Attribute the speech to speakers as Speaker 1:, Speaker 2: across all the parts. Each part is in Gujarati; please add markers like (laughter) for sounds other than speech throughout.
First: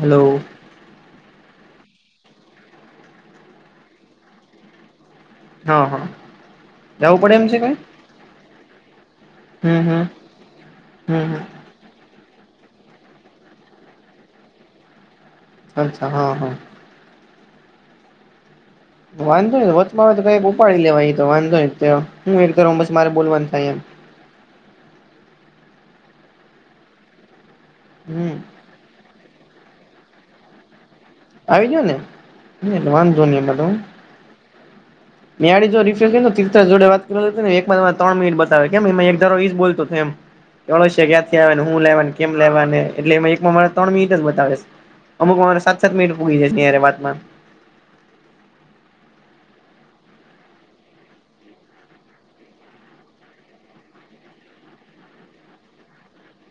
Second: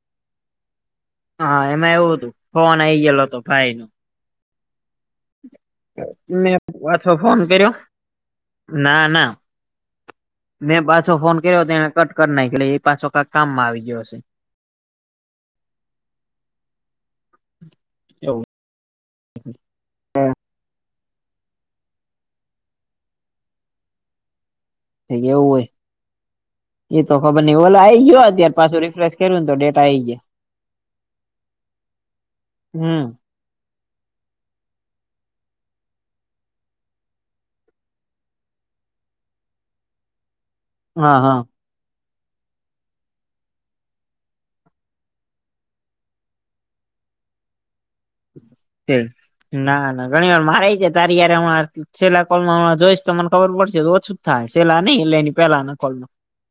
Speaker 1: હલો.
Speaker 2: હા એમાં એવું હતું ફોન આઈ ગયેલો હતો ભાઈ નો
Speaker 1: હા હા
Speaker 2: મેં પાછો
Speaker 1: જવું પડે
Speaker 2: ફોન
Speaker 1: એમ છે
Speaker 2: કર્યો
Speaker 1: કઈ
Speaker 2: ના ના
Speaker 1: હમ હમ
Speaker 2: મેં પાછો
Speaker 1: હમ
Speaker 2: ફોન કર્યો હતો એને કટ કર ના એટલે એ પાછો કક કામમાં આવી ગયો હશે.
Speaker 1: અચ્છા હા હા
Speaker 2: એવું
Speaker 1: વાંધો ન વતમાં તો કઈક ઉપાડી લેવા તો વાંધો ન હું એ બસ મારે બોલવાનું થાય એમ
Speaker 2: થ એવું હોય એ તો ખબર નઈ ઓલો આઈ ગયો
Speaker 1: હમ
Speaker 2: અતાર પાછું રિફલે કે તો ડેટા આ જ છે.
Speaker 1: આવીજ ને
Speaker 2: હમ
Speaker 1: વાંધ ધો બધ
Speaker 2: (inaudible)
Speaker 1: ળડી જો રિફ જોડે વાત કરને એક તણ મિનટ બતાવે કેમ એકારો ઈ જ બોતો હતો એમ
Speaker 2: (inaudible)
Speaker 1: એ છેગ્યાથી
Speaker 2: હા
Speaker 1: આવે હું લેવા કેમ લેવા એટલે એ એકમાં મા ત્રણ મિનિટ જ બતાવે છે અમુક મારે ત મિટ પૂગી છે ત્યારે વાતમાં
Speaker 2: (inaudible) ના ના ઘણી વાર મારે છે તારી યાર હ છેલ્લા કોલમાં હ જોઈશ તો મને ખબર પડશે ઓછું. થાય છેેલા નઈ એ પેલા નો કોલ ન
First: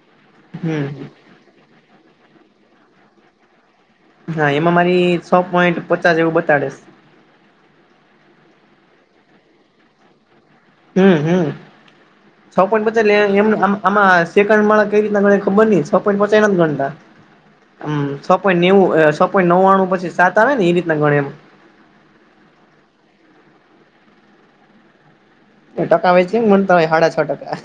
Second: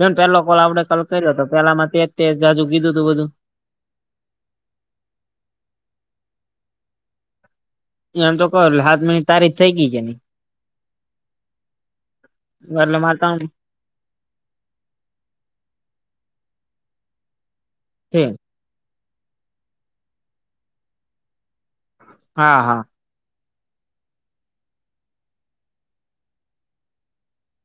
Speaker 2: ચલ પેલો કોલ આપડે
Speaker 1: હમ
Speaker 2: કાલ કર્યો હતો આપડે પેલામાં તેર તેર જાજુ કીધું તું બધું.
Speaker 1: હા એમાં મારી છોહ પોઈન્ટ પચાસ જેવું બતાડે શે
Speaker 2: એમ તો ક્વ એટલે હાથ મિનિટ તારી જ થઈ ગઈ કે ની
Speaker 1: હમ હમ છ પોઈન્ટ બતાડે એટલે એમમ આમાં સેકન્ડ વાળા કઈ રીતના ગણતા ખબર ની છ પોઈન્ટ પાછા નથી ગણતા
Speaker 2: છે
Speaker 1: જહ પોઇન્ટ નેવું અ જહ પોઇન્ટ નવાનું પછી સાત આવે ને એ રીતના ગણે એમ
Speaker 2: હાં હાં
Speaker 1: એ ટકા વેચે ને મને તા હાંડા છ ટકા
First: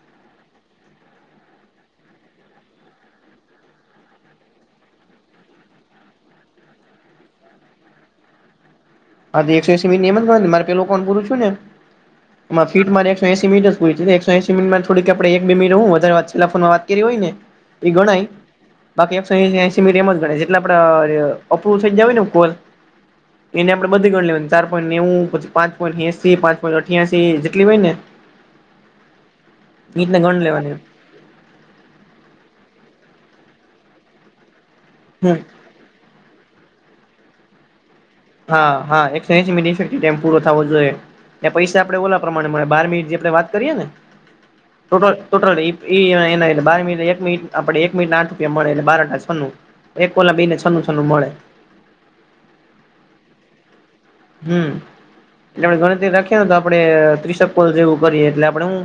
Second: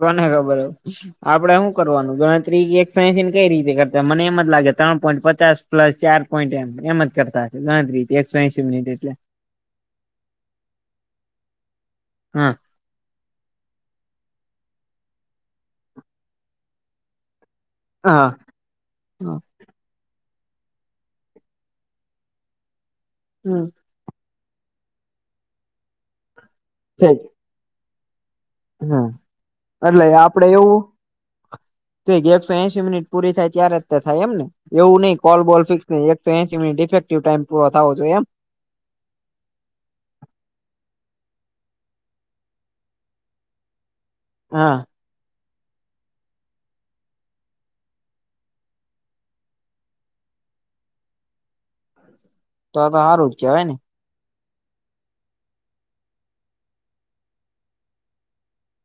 Speaker 2: કોણે ખબર હવે આપડે હુ કરવાનું ગણતરી એક ફસીન કઈ રીતે કરતા મને એમ જ લાગે ત્રણ પોઈન્ટ પચાસ. પ્લસ ચાર પોઈન્ટ એમ એમ જ કરતા હશે ગણતરી એકસો એસી મિનિટ એટલે.
Speaker 1: હા તો એકસો એસી મીટ ની એમ જ મારે પેલું ફોન પૂરું થયું ને એ.
Speaker 2: હા
Speaker 1: સીટમાં એકસો એસી મીનીટ જ પુરી એકસો એસી મીનીટમાં થોડીક આપણે એક બે મીનીટ હું વધારે છેલ્લા ફોમાં વાત કરી હોય ને
Speaker 2: (inaudible)
Speaker 1: એ ગનાઈ બાકી એકસો એસી એટલા ગણાય જેટલાં આપડા એપ્રુવ થય ગયા હોય ને કોલ
Speaker 2: હમ
Speaker 1: એને આપે બધી ગણ લે ચાર પોઈન્ટ નેવું પછી પાંચ પોઈન્ટ એસી પાંચ પોઈન્ટ
Speaker 2: ઠીક
Speaker 1: અઠ્યાસી જેટલી હોય ને
Speaker 2: હમ એટલે
Speaker 1: રીતના ગણ
Speaker 2: આપડે
Speaker 1: લેવાની
Speaker 2: એવું. એકસો એશી મિનિટ પૂરી થાય ત્ય્યારે જ થાય એમ ને એવું નઈ
Speaker 1: હમ
Speaker 2: કોલ બોલ ફિક્સ એકસો એસી મિનિટ ઇફક્ટિવ ટાઈમ પરો થવો જોએ એમ.
Speaker 1: હા હા એકસો એસીઈ મિનિટ ફફેકટીવ ટાઈમ પૂરો થવો જોઈએ. એ પૈસા આપડે ઓલા પ્રમાણે મળે બાર મિનિટ જે આપણે વાત કરીએ ને
Speaker 2: હા
Speaker 1: ટોટલ ટોટલ ઈ એના બાર મિનિટ એક મિનીટ આપડે એક મિનિટનસ આઠ રૂપિયા મળે એટલે બાર (unintelligible) જણું એક કોલા ના બેઈ ને છનું છનું મળે
Speaker 2: તો તો હારું જ કહેવાય ને
Speaker 1: હમ એટલે આપણે ગણતરી રાખીએ ને તો આપડે ત્રિસક્લ જેવું કરીએ એટલે આપડે હું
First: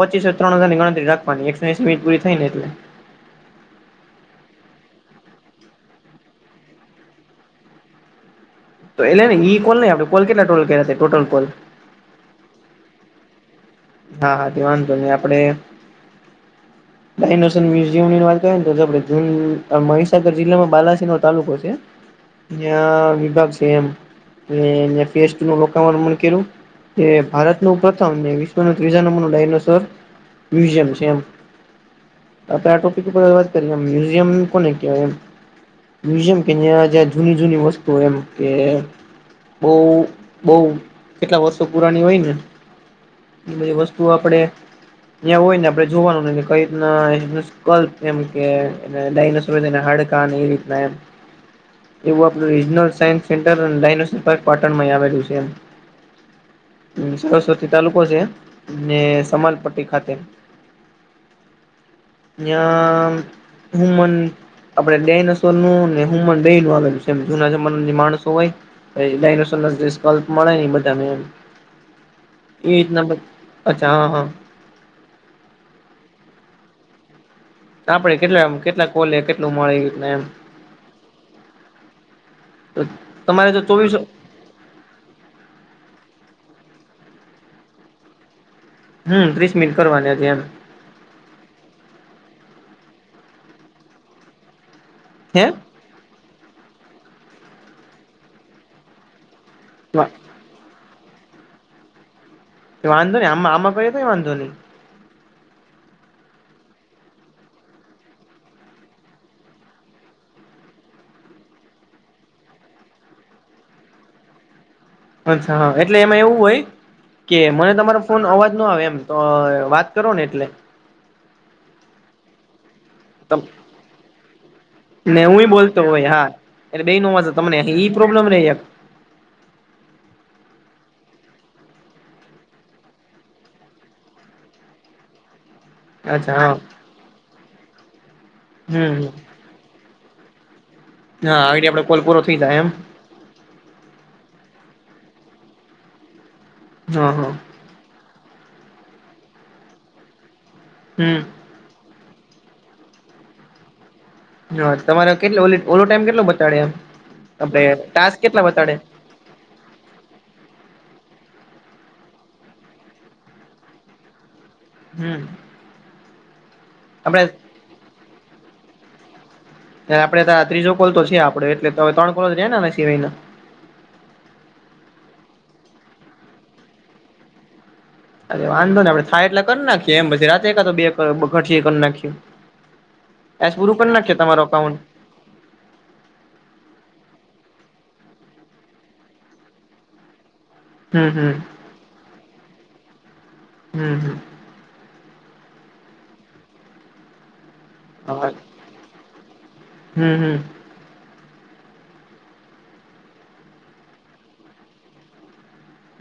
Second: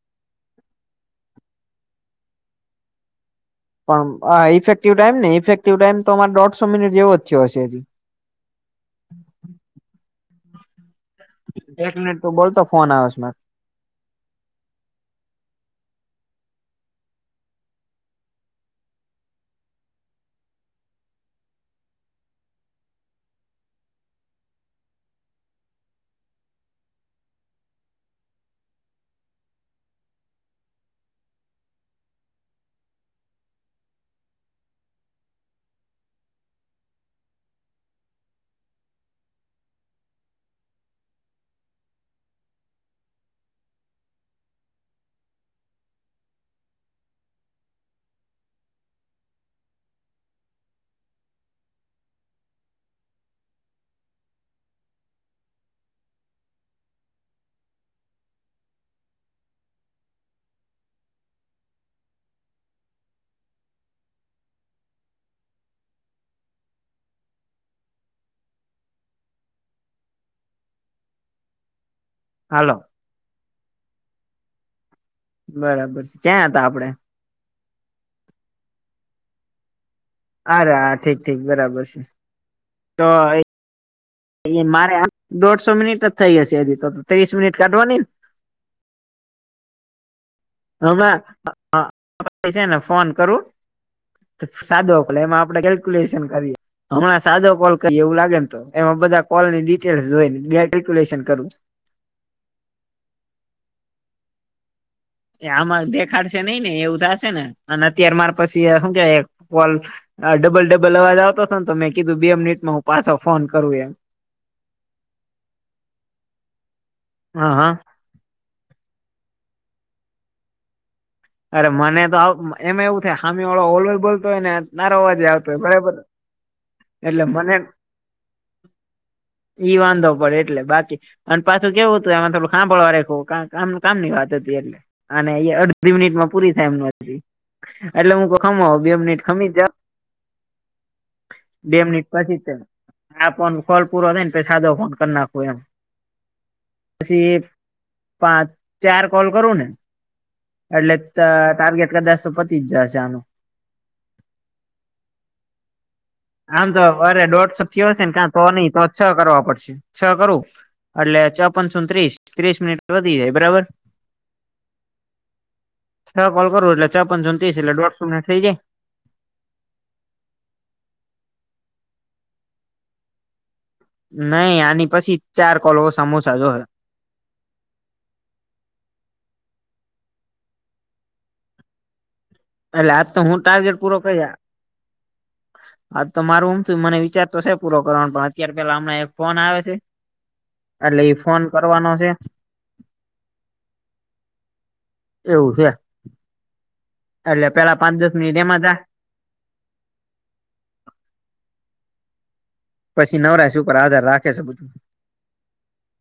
Speaker 1: પચીસ એ ત્રણ હજારની ગણતરી રાખવાની એકસો એસ મિનિટ પૂરી થઈ ને એટલે
Speaker 2: પણ આ ઇફેક્ટિવ ટાઈમ ને ઇફેક્ટિવ ટાઈમ તો અમારે દોઢસો મિનિટ જેવો જ થયો જે હજી હ
Speaker 1: તો એ લે ની એટલે ઈ કોલ નઈ આપડ કોલ કેટલા ટોટલ ટોટલ કોલ
Speaker 2: એક મિનિટ તો બોલતો ફોન આવે જે ને
Speaker 1: હા હા તે વાંધો નહી આપડે
Speaker 2: (inaudible)
Speaker 1: ડાયસ મ્યુઝિયમ ની વાતને તો મહીસાગર જિલ્લામાં બાલાસી નો તાલુકો છે જાયા વિભાગ છે એમ ને ત્યાં (unintelligible) નુ રોકાવાનું મને કીધું એ ભારત નું પ્રથમ ને વી પણ ત્રીજા નંબર નુ ડાયનોસોર મ્યુઝિયમ છે એમ અત્યારે આ ટોપિક પર વાત કરીએ મ્યુઝિયમ કોને કેવાઈ મ્યુઝિયમ કે જ્યાં જ્યાં જૂની જૂની વસ્તુ એમ કે બોહ બોહ કેટલા વર્ષો પુરાની હોય ને એ બધી વસ્તુઓ આપડે ત્યાં હોય ને આપડે જોવાનું કે કઈ રીતના સ્કલપ એમ કે દઈનોસૌર એ બધા ના હડકા ને એ રીતના એમ
Speaker 2: હ
Speaker 1: એવું આપણું regional science centre dinosaur Patan માં પણ આવેલું છે એમ પ્રિન્સિપાલ (unintelligible) (unintelligible) સમાલપટ્ટી ખાતે
Speaker 2: (inaudible)
Speaker 1: નાયા હુમન આપડે ડાયનાસર નું ને હુમન બેનું આવે છેમ જૂના જમાના જે માણસો હોય (unintelligible) મળે ન બધાને એમ
Speaker 2: હાલો
Speaker 1: એના અચ્છા હા હા
Speaker 2: બરાબર છે ક્યાં હતા આપડે?
Speaker 1: આપડે કેટલા કેટલા કોલે કેટલું મળે એમ.
Speaker 2: અરે હા ઠીક ઠીક બરાબર છે તો
Speaker 1: તમારે જો ચોવીસ
Speaker 2: એ મારે આ દોઢસો મિનિટ જ થઈ હશે હજી તો ત્રીસ મિનિટ કાઢવાની ને!
Speaker 1: હમ ત્રીસ મિનિટ કરવાની હતી એમ.
Speaker 2: હ છે ને ફોન કરું સાદો. એમાં
Speaker 1: હે
Speaker 2: આપણે કેલ્ક્યુલેશન કરીએ હમણાં સાદો કોલ કરીએ એવું લાગે ને તો એમાં બધા કોલની ડી (unintelligible) કેલકુલેશન કરવું
Speaker 1: વાંધ નહીઈ આ આમાં કએ તો વાંધો નહીં.
Speaker 2: એ આમાં દેખાડશે નઈ ને એવું થશે ને અને અત્યારે મારે પછી શું કહેવાય કોલ હા ડબલ ડબલ અવાજ આવતો હતો ને તો મેં કીધું બે મિનિટમાં હું પાછો ફોન કરું એમ.
Speaker 1: અચ્છા હા એટલે એમાં એવું હોય કે
Speaker 2: હા હા
Speaker 1: મને તમારો ફોન અવાજ ન આવે એમ તો વાત કરો ને એટલે.
Speaker 2: અરે મને તો એમાં એવું થાય હામે વાળો ઓલ‌ બોલતો હોય ને તારો
Speaker 1: ને
Speaker 2: અવાજે આવતો
Speaker 1: હું
Speaker 2: હોય
Speaker 1: બોલતો
Speaker 2: બરાબર.
Speaker 1: (unintelligible)
Speaker 2: એટલે મને
Speaker 1: તમને એ પ્રોબ્લેમ રહી
Speaker 2: ઈ વાંધો પડે એટલે બાકી અને પાછું કેવું હતું આમાં હાભળવા રખ કામ કામની વાત હતી એટલે અડઘી મિનિટમાં
Speaker 1: અચ્છા
Speaker 2: પુરી
Speaker 1: હા
Speaker 2: થાય એમ એટલે હું ખમ બે
Speaker 1: હમ
Speaker 2: મિનિટ ખમી જ જ
Speaker 1: હા આવી આપડે
Speaker 2: મિનિટ
Speaker 1: કોલપુરો
Speaker 2: પછી
Speaker 1: થઈ જાય એમ.
Speaker 2: આ ફ ફોલ પૂરો થઈને પ સાધો ફોન કરી નાખો એમ
Speaker 1: હા હા
Speaker 2: પછી પાંચ ચાર કોલ કરું ને એટલે
Speaker 1: હમ
Speaker 2: ટાર્ગેટ કદાસ જશે આનું
Speaker 1: હા તમારે કેટલો ઓવર ટાઈમ કેટલો બતાડે
Speaker 2: આમ
Speaker 1: એમ
Speaker 2: તો અરે દોઢ
Speaker 1: આપડે
Speaker 2: સથી હશે ને
Speaker 1: ટાસ્ક
Speaker 2: કા તો
Speaker 1: કેટલા
Speaker 2: નહી
Speaker 1: બતાડે
Speaker 2: તો છ કરવા પડશે છ કરવું એટલે ચોપનસો ત્રીસ ત્રીસ મિનિટ વધી જાય બરાબર
Speaker 1: હમ
Speaker 2: છ કોલ કરું એટલે છ પંચો
Speaker 1: આપડે
Speaker 2: ત્રીસ એટલે દોઢસો મિનટ થઈ જાય
Speaker 1: આપડે ત ત્રીજો કોલ તો છે આપડો એટલે ત્રણ કોલ જ ર ને સિવાય ના
Speaker 2: નહી આની પછી ચાર કોલો સમોસા જોહે
Speaker 1: અરે વાંધો ને આપડે થાય એટલે કરી નાખીએ એમ પછ રાત્રા તો બે ઘર કરી નાખી
Speaker 2: એટલે આજ તો હું ટાર્ગેટ પૂરો કરીયા.
Speaker 1: અકાઉન્ટ
Speaker 2: હા તો મારું એમ થ મને વિચાર તો છે પૂરો કરવાનો પણ અત્યારે પેલા હમણાં એક ફોન આવે છે એટલે
Speaker 1: હમ
Speaker 2: એ
Speaker 1: હમ
Speaker 2: ફોન કરવાનો છે
Speaker 1: હમ હમ
Speaker 2: એવું છે એટલે પેલા પાંચ દસ મિનિટ એમાં થ
Speaker 1: હમ્મ હમ્મ
Speaker 2: પછી નવરા છે ઉપર આધાર રાખે છે બધું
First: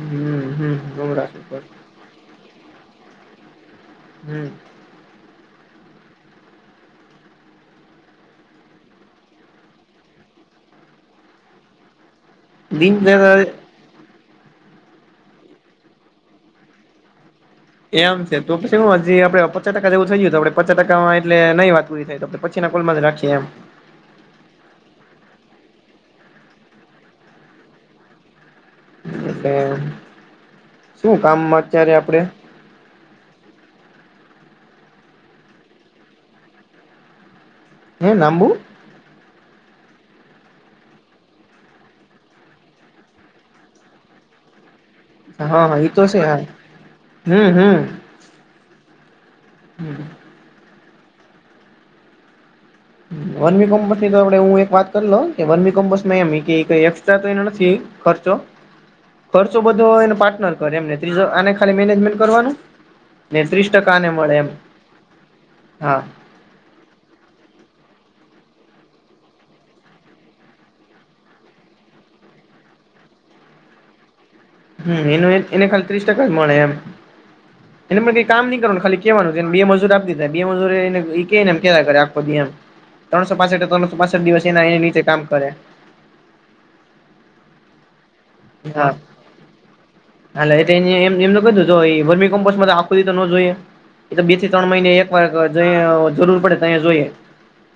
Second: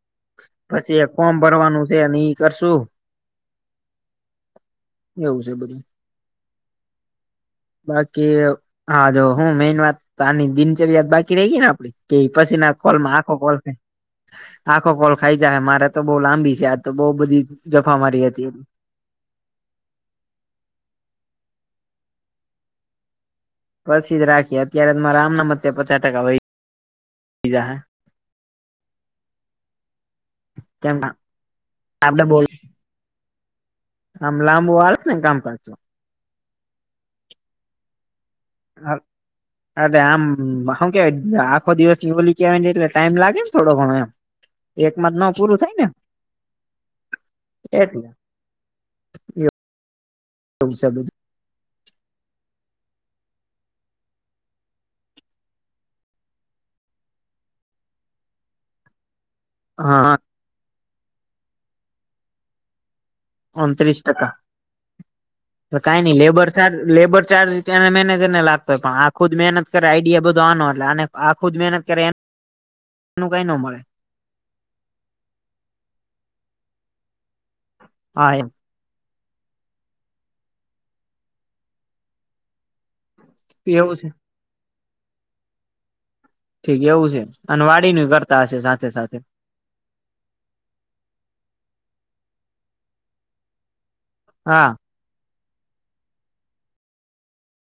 Speaker 1: હમ હમ
Speaker 2: પછી એક ફોર્મ
Speaker 1: હમ હમ
Speaker 2: ભરવાનું છે અને ઈ કરશુ
Speaker 1: હમ્મ.
Speaker 2: એવું છે બધું બાકી હા જો હું મેન વાતની દિનચર્યા બાકી રહી ગય ને આપડી કે પછી ના કોલમાં આખો
Speaker 1: દિનચર્યા
Speaker 2: કોલ છે. આખો કોલ ખાઈ જાય હ મારે તો બહુ લાંબી છે આજ તો બઉ બધી જફા
Speaker 1: એમ
Speaker 2: મારી
Speaker 1: છે
Speaker 2: હતી
Speaker 1: તો પછી શું હજી આપડે પચાસ ટકા જેવું થાયયું તો આપણે પચાસ ટકામાં એટલે નહીં વાત પરી થાય તો આપ પછી ના કોલમાં જ રાખીએ એમ
Speaker 2: પસીજ રાખીએ અત્યારે મારા આમના મ પચાસ ટકા વય જાહે
Speaker 1: એટલે
Speaker 2: કેમ
Speaker 1: શું કામમાં અત્યારે આપડે
Speaker 2: આમ લાંબુ વાળ છે ને કામ કરજો
Speaker 1: હે નામવું
Speaker 2: હ અલે આમ શમ કેવાય આખો દિવસ ની ઓલી કવાને એટલે ટાઈમ લાગે ને થોડો ઘણો એમ એકમાં જ નવ પૂરું
Speaker 1: હા
Speaker 2: થાય
Speaker 1: હા
Speaker 2: ને
Speaker 1: ઈ તો છે હા હમ
Speaker 2: એટલે
Speaker 1: હમ
Speaker 2: એ
Speaker 1: (inaudible)
Speaker 2: બું-
Speaker 1: વનમી કોમ્પસ ની તો આપડે હું એક વાત કરીલો કે વનમી કોમ્પસ માં એમ એકક્સ્ટ્રા તો એ નથી ખર્ચો ખર્ચો
Speaker 2: હા
Speaker 1: બધોય એ
Speaker 2: હા
Speaker 1: પાર્ટનર કરે એમને ત્રીજો આને ખાલી મેનેજમેન્ટ કરવાનું ને ત્રીસ
Speaker 2: ઓત્રીસ
Speaker 1: આને
Speaker 2: ટકા
Speaker 1: મળે એમ હા
Speaker 2: કઈ નઈ લેબર લેબર ચાર્જને મહેનજર ને લાગતો હો પણ આખુ જ મહેનત કરે આઈડિયા બધો આનો એટલે આ આખું જ મહેનત કરે કઈ ન મળે
Speaker 1: હમ એનું એને ખાલી ત્રીસ ટકા જ મળે એમ એને પણ કઈ
Speaker 2: હા
Speaker 1: કામ
Speaker 2: એમ
Speaker 1: નહી કરવા ખાલી કેવાનુંને બે મજૂર આપ દીધાય બે મજૂરી એનેને એમ કેેખોદિ એમ ત્રણસો પાસઠ
Speaker 2: એવું
Speaker 1: ત્રણસો
Speaker 2: છે
Speaker 1: પાસઠ દિવસ એના એનીચે કામ કરે
Speaker 2: ઠીક એવું છે અને વાળી કરતા હશે સાથે
Speaker 1: હા
Speaker 2: સાથે
Speaker 1: હાલે એ એમ એમ કધું એ વર્મી કમ્પોસ્ટમાં આખું તો ન જોઈએ એ તો બે થી ત્રણ
Speaker 2: હા
Speaker 1: મહિને એક વાર જ જરૂર પડે ત જોઈએ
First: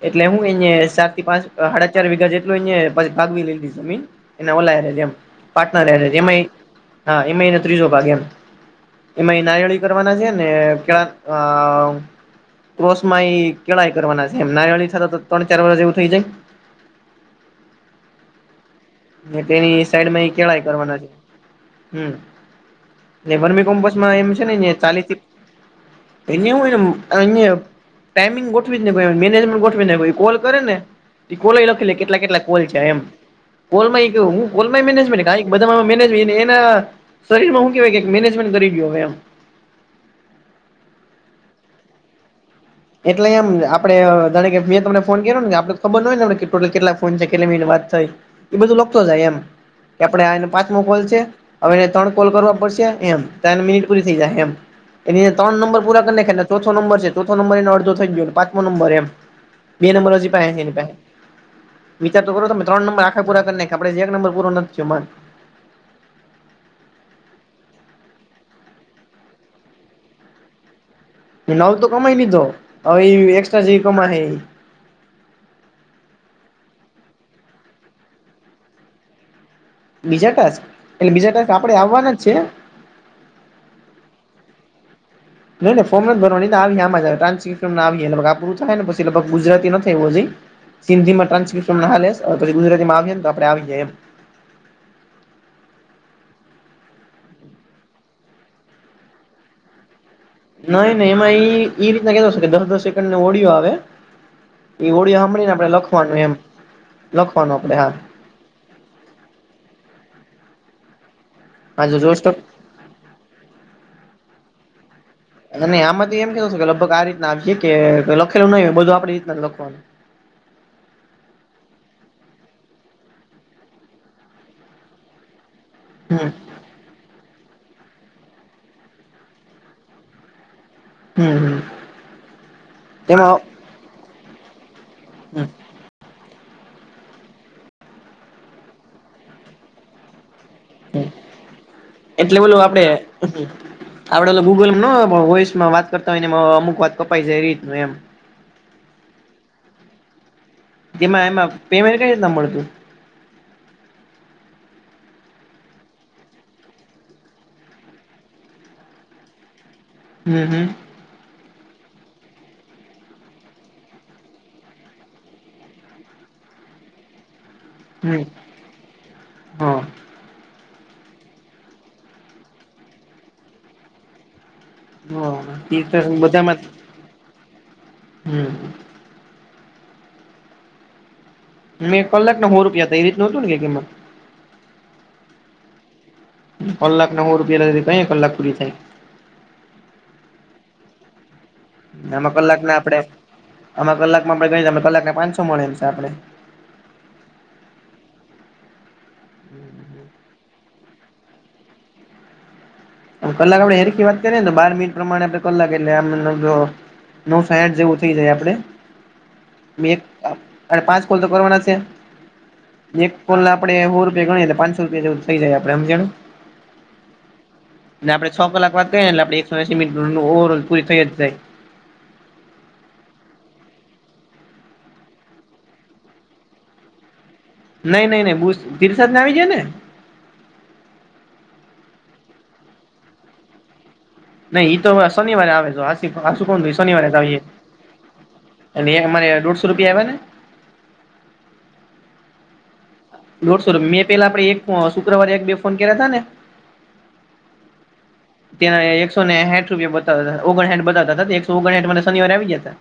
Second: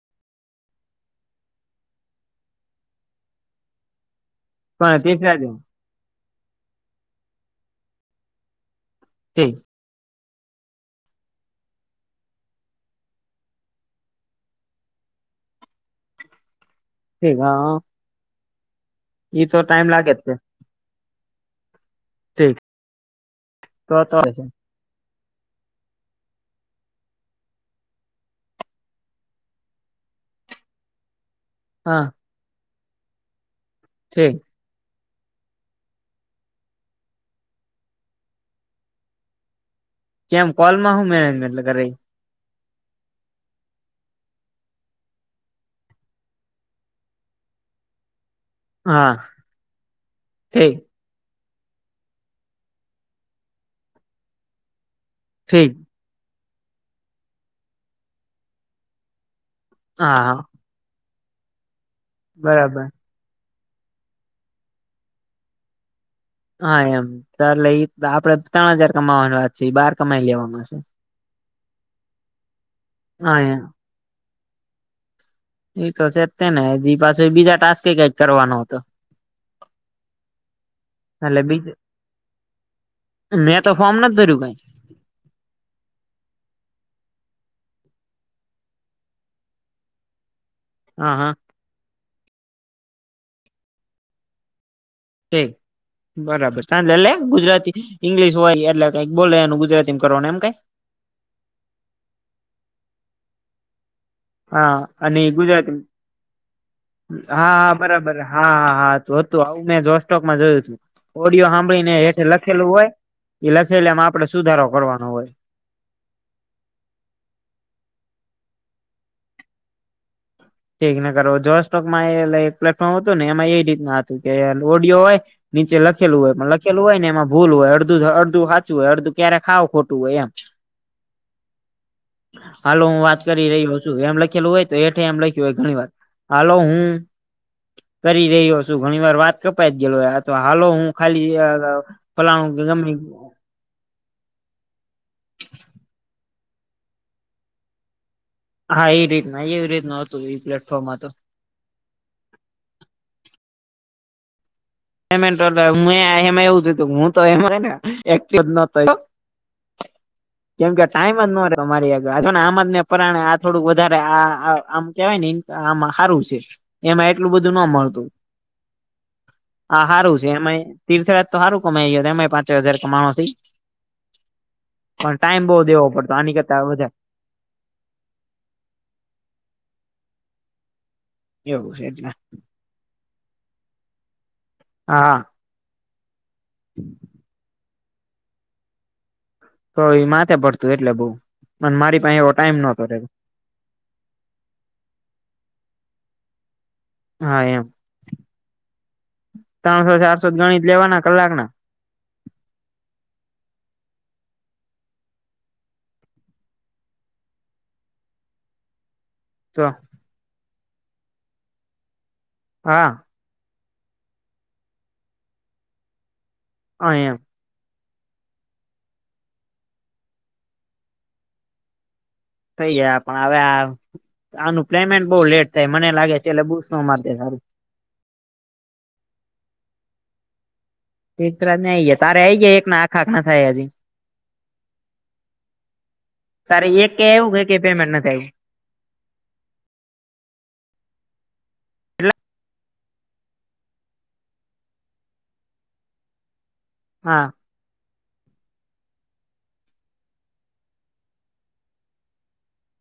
Speaker 1: એટલે હું એ સાત થી પાંચ સાડા ચાર વિીઘા જેટલું એછ ભાગવી લીધી જમીન એના
Speaker 2: પણ
Speaker 1: ઓરેલીમ
Speaker 2: તીસરા દિન
Speaker 1: હા એમાં એ ત્રીજો ભાગ એમ એમાં
Speaker 2: ઠીક
Speaker 1: નાય- કરવાના છે ને કે ક્રોસ માં એ કેળાઈ કરવાના છે એમ નારયળ થ ત્રણ ચાર વાર જેવું થઈ જાય
Speaker 2: છે ગ
Speaker 1: તેની
Speaker 2: લાગે જ
Speaker 1: સાઈડમાં
Speaker 2: છે
Speaker 1: કેળય
Speaker 2: ઠીક
Speaker 1: બર્મી
Speaker 2: તો તો
Speaker 1: કોમ્પસમાં એમ છે ને ચાલીથી એને અન ટાઈમિંગ ગોઠવી જ ને કો મેનેજમેન્ટ ગોઠવીને કો કોલે ને કોલ લખી લ
Speaker 2: હા
Speaker 1: કેટલા કેટલા કોલ છે એમ કોલ માં એ
Speaker 2: ઠીક
Speaker 1: હું ઓમેધા એના શરીરમાંું કેવાય મેનેજમેન્ટ કરી ગ હવે એમ
Speaker 2: કેમ કોલમાં શું મેનેજમેન્ટ કર
Speaker 1: એટલે એમ આપડે જાણે કે મેંમને ફોન કર્યોને આપડે ખબર હોય ને ટોટલ કેટલા ફોન છે કેટલી મિનટ વાત થ એ બધું લખતો
Speaker 2: હા
Speaker 1: જાય એમ કે આપડે આનો
Speaker 2: ઠીક
Speaker 1: પાંચમો કોલ છે હવેને ત્રણ કોલ કરવા પડશે એમ ત્ર મિનિટ પૂરી થઈ જાયમ એની ત્રણ
Speaker 2: ઠીક
Speaker 1: નંબર પૂરા કરીો નંબર છે ચો નંર એ અડો થઈ ગયો પાંચો નંબર એમ બે નંબર
Speaker 2: હા
Speaker 1: હ
Speaker 2: હા
Speaker 1: પાસે છે એની પાસે વિચાર તો કરો તમે
Speaker 2: બરાબર
Speaker 1: ત્રણ નંબર પૂરા કરીખ આપણેે એક નંબર પૂરો નથીને
Speaker 2: હા એમ તલે એ આપડે ત્રણ હજાર કમાવાની વાત છે બાર કમાઈ લેવાવામાં છે
Speaker 1: નવ તો કમાઈ લીધો હવે એ
Speaker 2: હા એમ
Speaker 1: એકક્સ્ટ્રા જેવી કમા હ એ
Speaker 2: એ તો છે તે ને બી પાછ બીજા ટાસ્કે કક કરવાનો હતો
Speaker 1: બીજા ટક એટલે બીજા ટ આપડે આવવાના જ છે
Speaker 2: મેં તો ફોર્મ ન ભર્યું કઈ
Speaker 1: નઈ ન ફોર્મ જ ભરવા ન આમાં ટ્રાન્સલે આવીગ આપણું થાયને પછીગ ગુજરાતી નથી એવું જઈ સિંધી
Speaker 2: હા હા
Speaker 1: માં્રાન્સ્કિપ્શ નાાે પછી ગુજરાતીમાં આવી ને તો આપણે આવી જઈએમ
Speaker 2: ઠીક બરાબર સાાલે એટલે ગુજરાતી ઈંગ્લિશ હોય એટલે કઈક બોલે એનું ગુજરાતી કરવાનું એમ કઈ
Speaker 1: નઈ નહી એમાં એ રીતના કધશે દસ દસ સેકન્ડ ને ઓડિયો આવે
Speaker 2: હા
Speaker 1: એ ઓળ
Speaker 2: અને
Speaker 1: સાંભળીને આપડે
Speaker 2: ગુજરાતી
Speaker 1: લખવાનું એમ લખવાનું આપડે હા
Speaker 2: હા હા હા હતું આવું મેં જોસ્ટોકમાં જોયું હતું ઓડિયો
Speaker 1: હા જો
Speaker 2: સાંભળીને
Speaker 1: જોશ
Speaker 2: હેઠ
Speaker 1: તો
Speaker 2: લખેલું હોય એ લખેલામાં આપડે સુધારો કરવાનો હોય
Speaker 1: નહી આમાં તો એમ કીધું છે કે લગભગ આ રીતના આવીે કે લખેલું નહી હોય બધું આપડી રીતના લખવાનું
Speaker 2: ઠીક ને કર જોસ્ટોકમાં એ પ્લેટફોર્મ હતું ને એમાં એ રીતના હતું કે ઓડિયો હોય નીચે લખેલું હોય
Speaker 1: હમ
Speaker 2: મ કેલું હોય ને એમાં ભૂલ હોય અડધું અડધું સાચું હોય અડધું ક્યારે ખાવ ખોટું હોય એમ
Speaker 1: હમ હમ
Speaker 2: હાલો હું વાત
Speaker 1: તેમાં
Speaker 2: કરી રહી એમ લખેલું હોય તો એઠ એમ લખ્યું હોય ઘણી વાર હાલો હું કરી રહ્યો છું ઘણી વાર વાત કપાઈ ગેલો તો હાલો હું ખાલી
Speaker 1: એટલે
Speaker 2: ફલાણું
Speaker 1: બોલું
Speaker 2: કે
Speaker 1: આપડે
Speaker 2: ગમે
Speaker 1: આપડે તો ગૂગલોસમાં વાત કરતા હોય ને અમુક વાત કપાઈ જાય એ રીતનું એમ
Speaker 2: હા એ રીતના એવી રીત ન હતું એ પ્લેટફોર્મમાં તો
Speaker 1: પેમેન્ટટ કર જ દં મળ તું
Speaker 2: પેમેન્ટ એમાં એવું થું હું તો એમાંને એક ન
Speaker 1: હમ હમ
Speaker 2: કેમ કર સામ જ ન ર અ મારી આગથવા ને આમ જ ને પરાણે આ થોડું વધારે આ આમ કેવાય ને આમાં સારું છે એમાં એટલું બધું ના મળત
Speaker 1: હમ હા
Speaker 2: આ સારું છે એમાંય તીર્થરાજ તો સારું કમાય ગ એમાં પાંચ હજાર કમાણ પણ ટાઈમ બહુ દેવો
Speaker 1: હા
Speaker 2: પડતો આની
Speaker 1: બધામાં
Speaker 2: કરતા વધારે
Speaker 1: હમ
Speaker 2: એવું છે
Speaker 1: મેં
Speaker 2: એટલે
Speaker 1: કલાકને હોો રૂપિયા તો એ રી નહોું ને કે કિમત
Speaker 2: હા
Speaker 1: કલાક નવો રૂપિયા કઈ કલાક કુએ થાય
Speaker 2: તો એ માથે પડતું એટલે બઉ મારી પાસે એવો
Speaker 1: આમાં
Speaker 2: ટાઈમ
Speaker 1: કલાક ના
Speaker 2: નતો
Speaker 1: આપડે આમાં કલાકમાં આપણે ગણી કલાક પાંસો મળેમ છે આપણે
Speaker 2: હા એમ ત્રણસો ચારસો ગણિત લેવાના કલાક ના
Speaker 1: કલાક આપડે હેખી વાત કરીએ તો બાર મિનિટ પ્રમાણે આપડે કલાક એટલે આમ જો નવ સાઠ જેવું થઇ જાય આપડે
Speaker 2: તો
Speaker 1: એક અને પાંચ કોલ તો કરવાના છે
Speaker 2: હા
Speaker 1: એક પોલ આપડે હોો રૂપિયા ગણીએટલે પાંસો રૂપિયા જે થઈ જાય આપે સમજણું
Speaker 2: અ એમ
Speaker 1: ને આપણે છ કલાક વાતઈએ એટ આપ એકસો એસી મિનિટ ઓવર ઓલ પૂરી થઈ જાય
Speaker 2: થઈ ગયા પણ હવે આ આનું પેમેન્ટ બહ લેટ થાય મને લાગે છે એટલે બૂસ માટે સારું
Speaker 1: નઈ નહી નઈ ભ તીરસને આવી જાય ને
Speaker 2: તેરા ને આ આવી ગાય તારે આ આવી ગાય એક ના આખાખ ના થાય હજી
Speaker 1: નહી તો શનિવારે આવે છે હ આ શું કોણ
Speaker 2: તારે
Speaker 1: થય
Speaker 2: એક કે
Speaker 1: શનિવારે
Speaker 2: એવું
Speaker 1: જએ
Speaker 2: કે કે પેમેન્ટ નથી આવ્યું
Speaker 1: અને અમારે દોઢસો રૂપિયા આવવા ને લોડસો મેં પેલા આપણે એક શુક્રવારે એક બે ફોન કર્યા તા ને
Speaker 2: હા
Speaker 1: ત્યાં એકસો ને હઠ રૂપિયા બતા હતા ઓગણ હઠ બતાવતા હતા એકસો ઓગણહઠ મ શનિવાર આવી ગ જ હતા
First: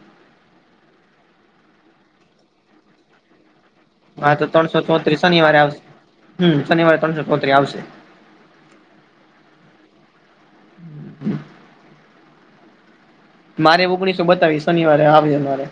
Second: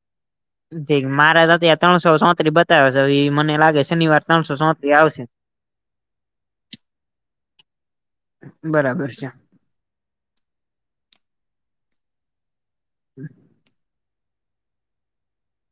Speaker 2: જ મારા ત ત્રણસો સોત્રી બતાવે છે એ મને લાગે છે
Speaker 1: હા તો ત્રણસો ચોત્રી શનિવારે આવશે હમ શનિવારે ત્રણસો ચોતરી આવશે
Speaker 2: બરાબર છે હમ
Speaker 1: મારે ઓગણીસો બતાવીસ શનિવારે આવે મારે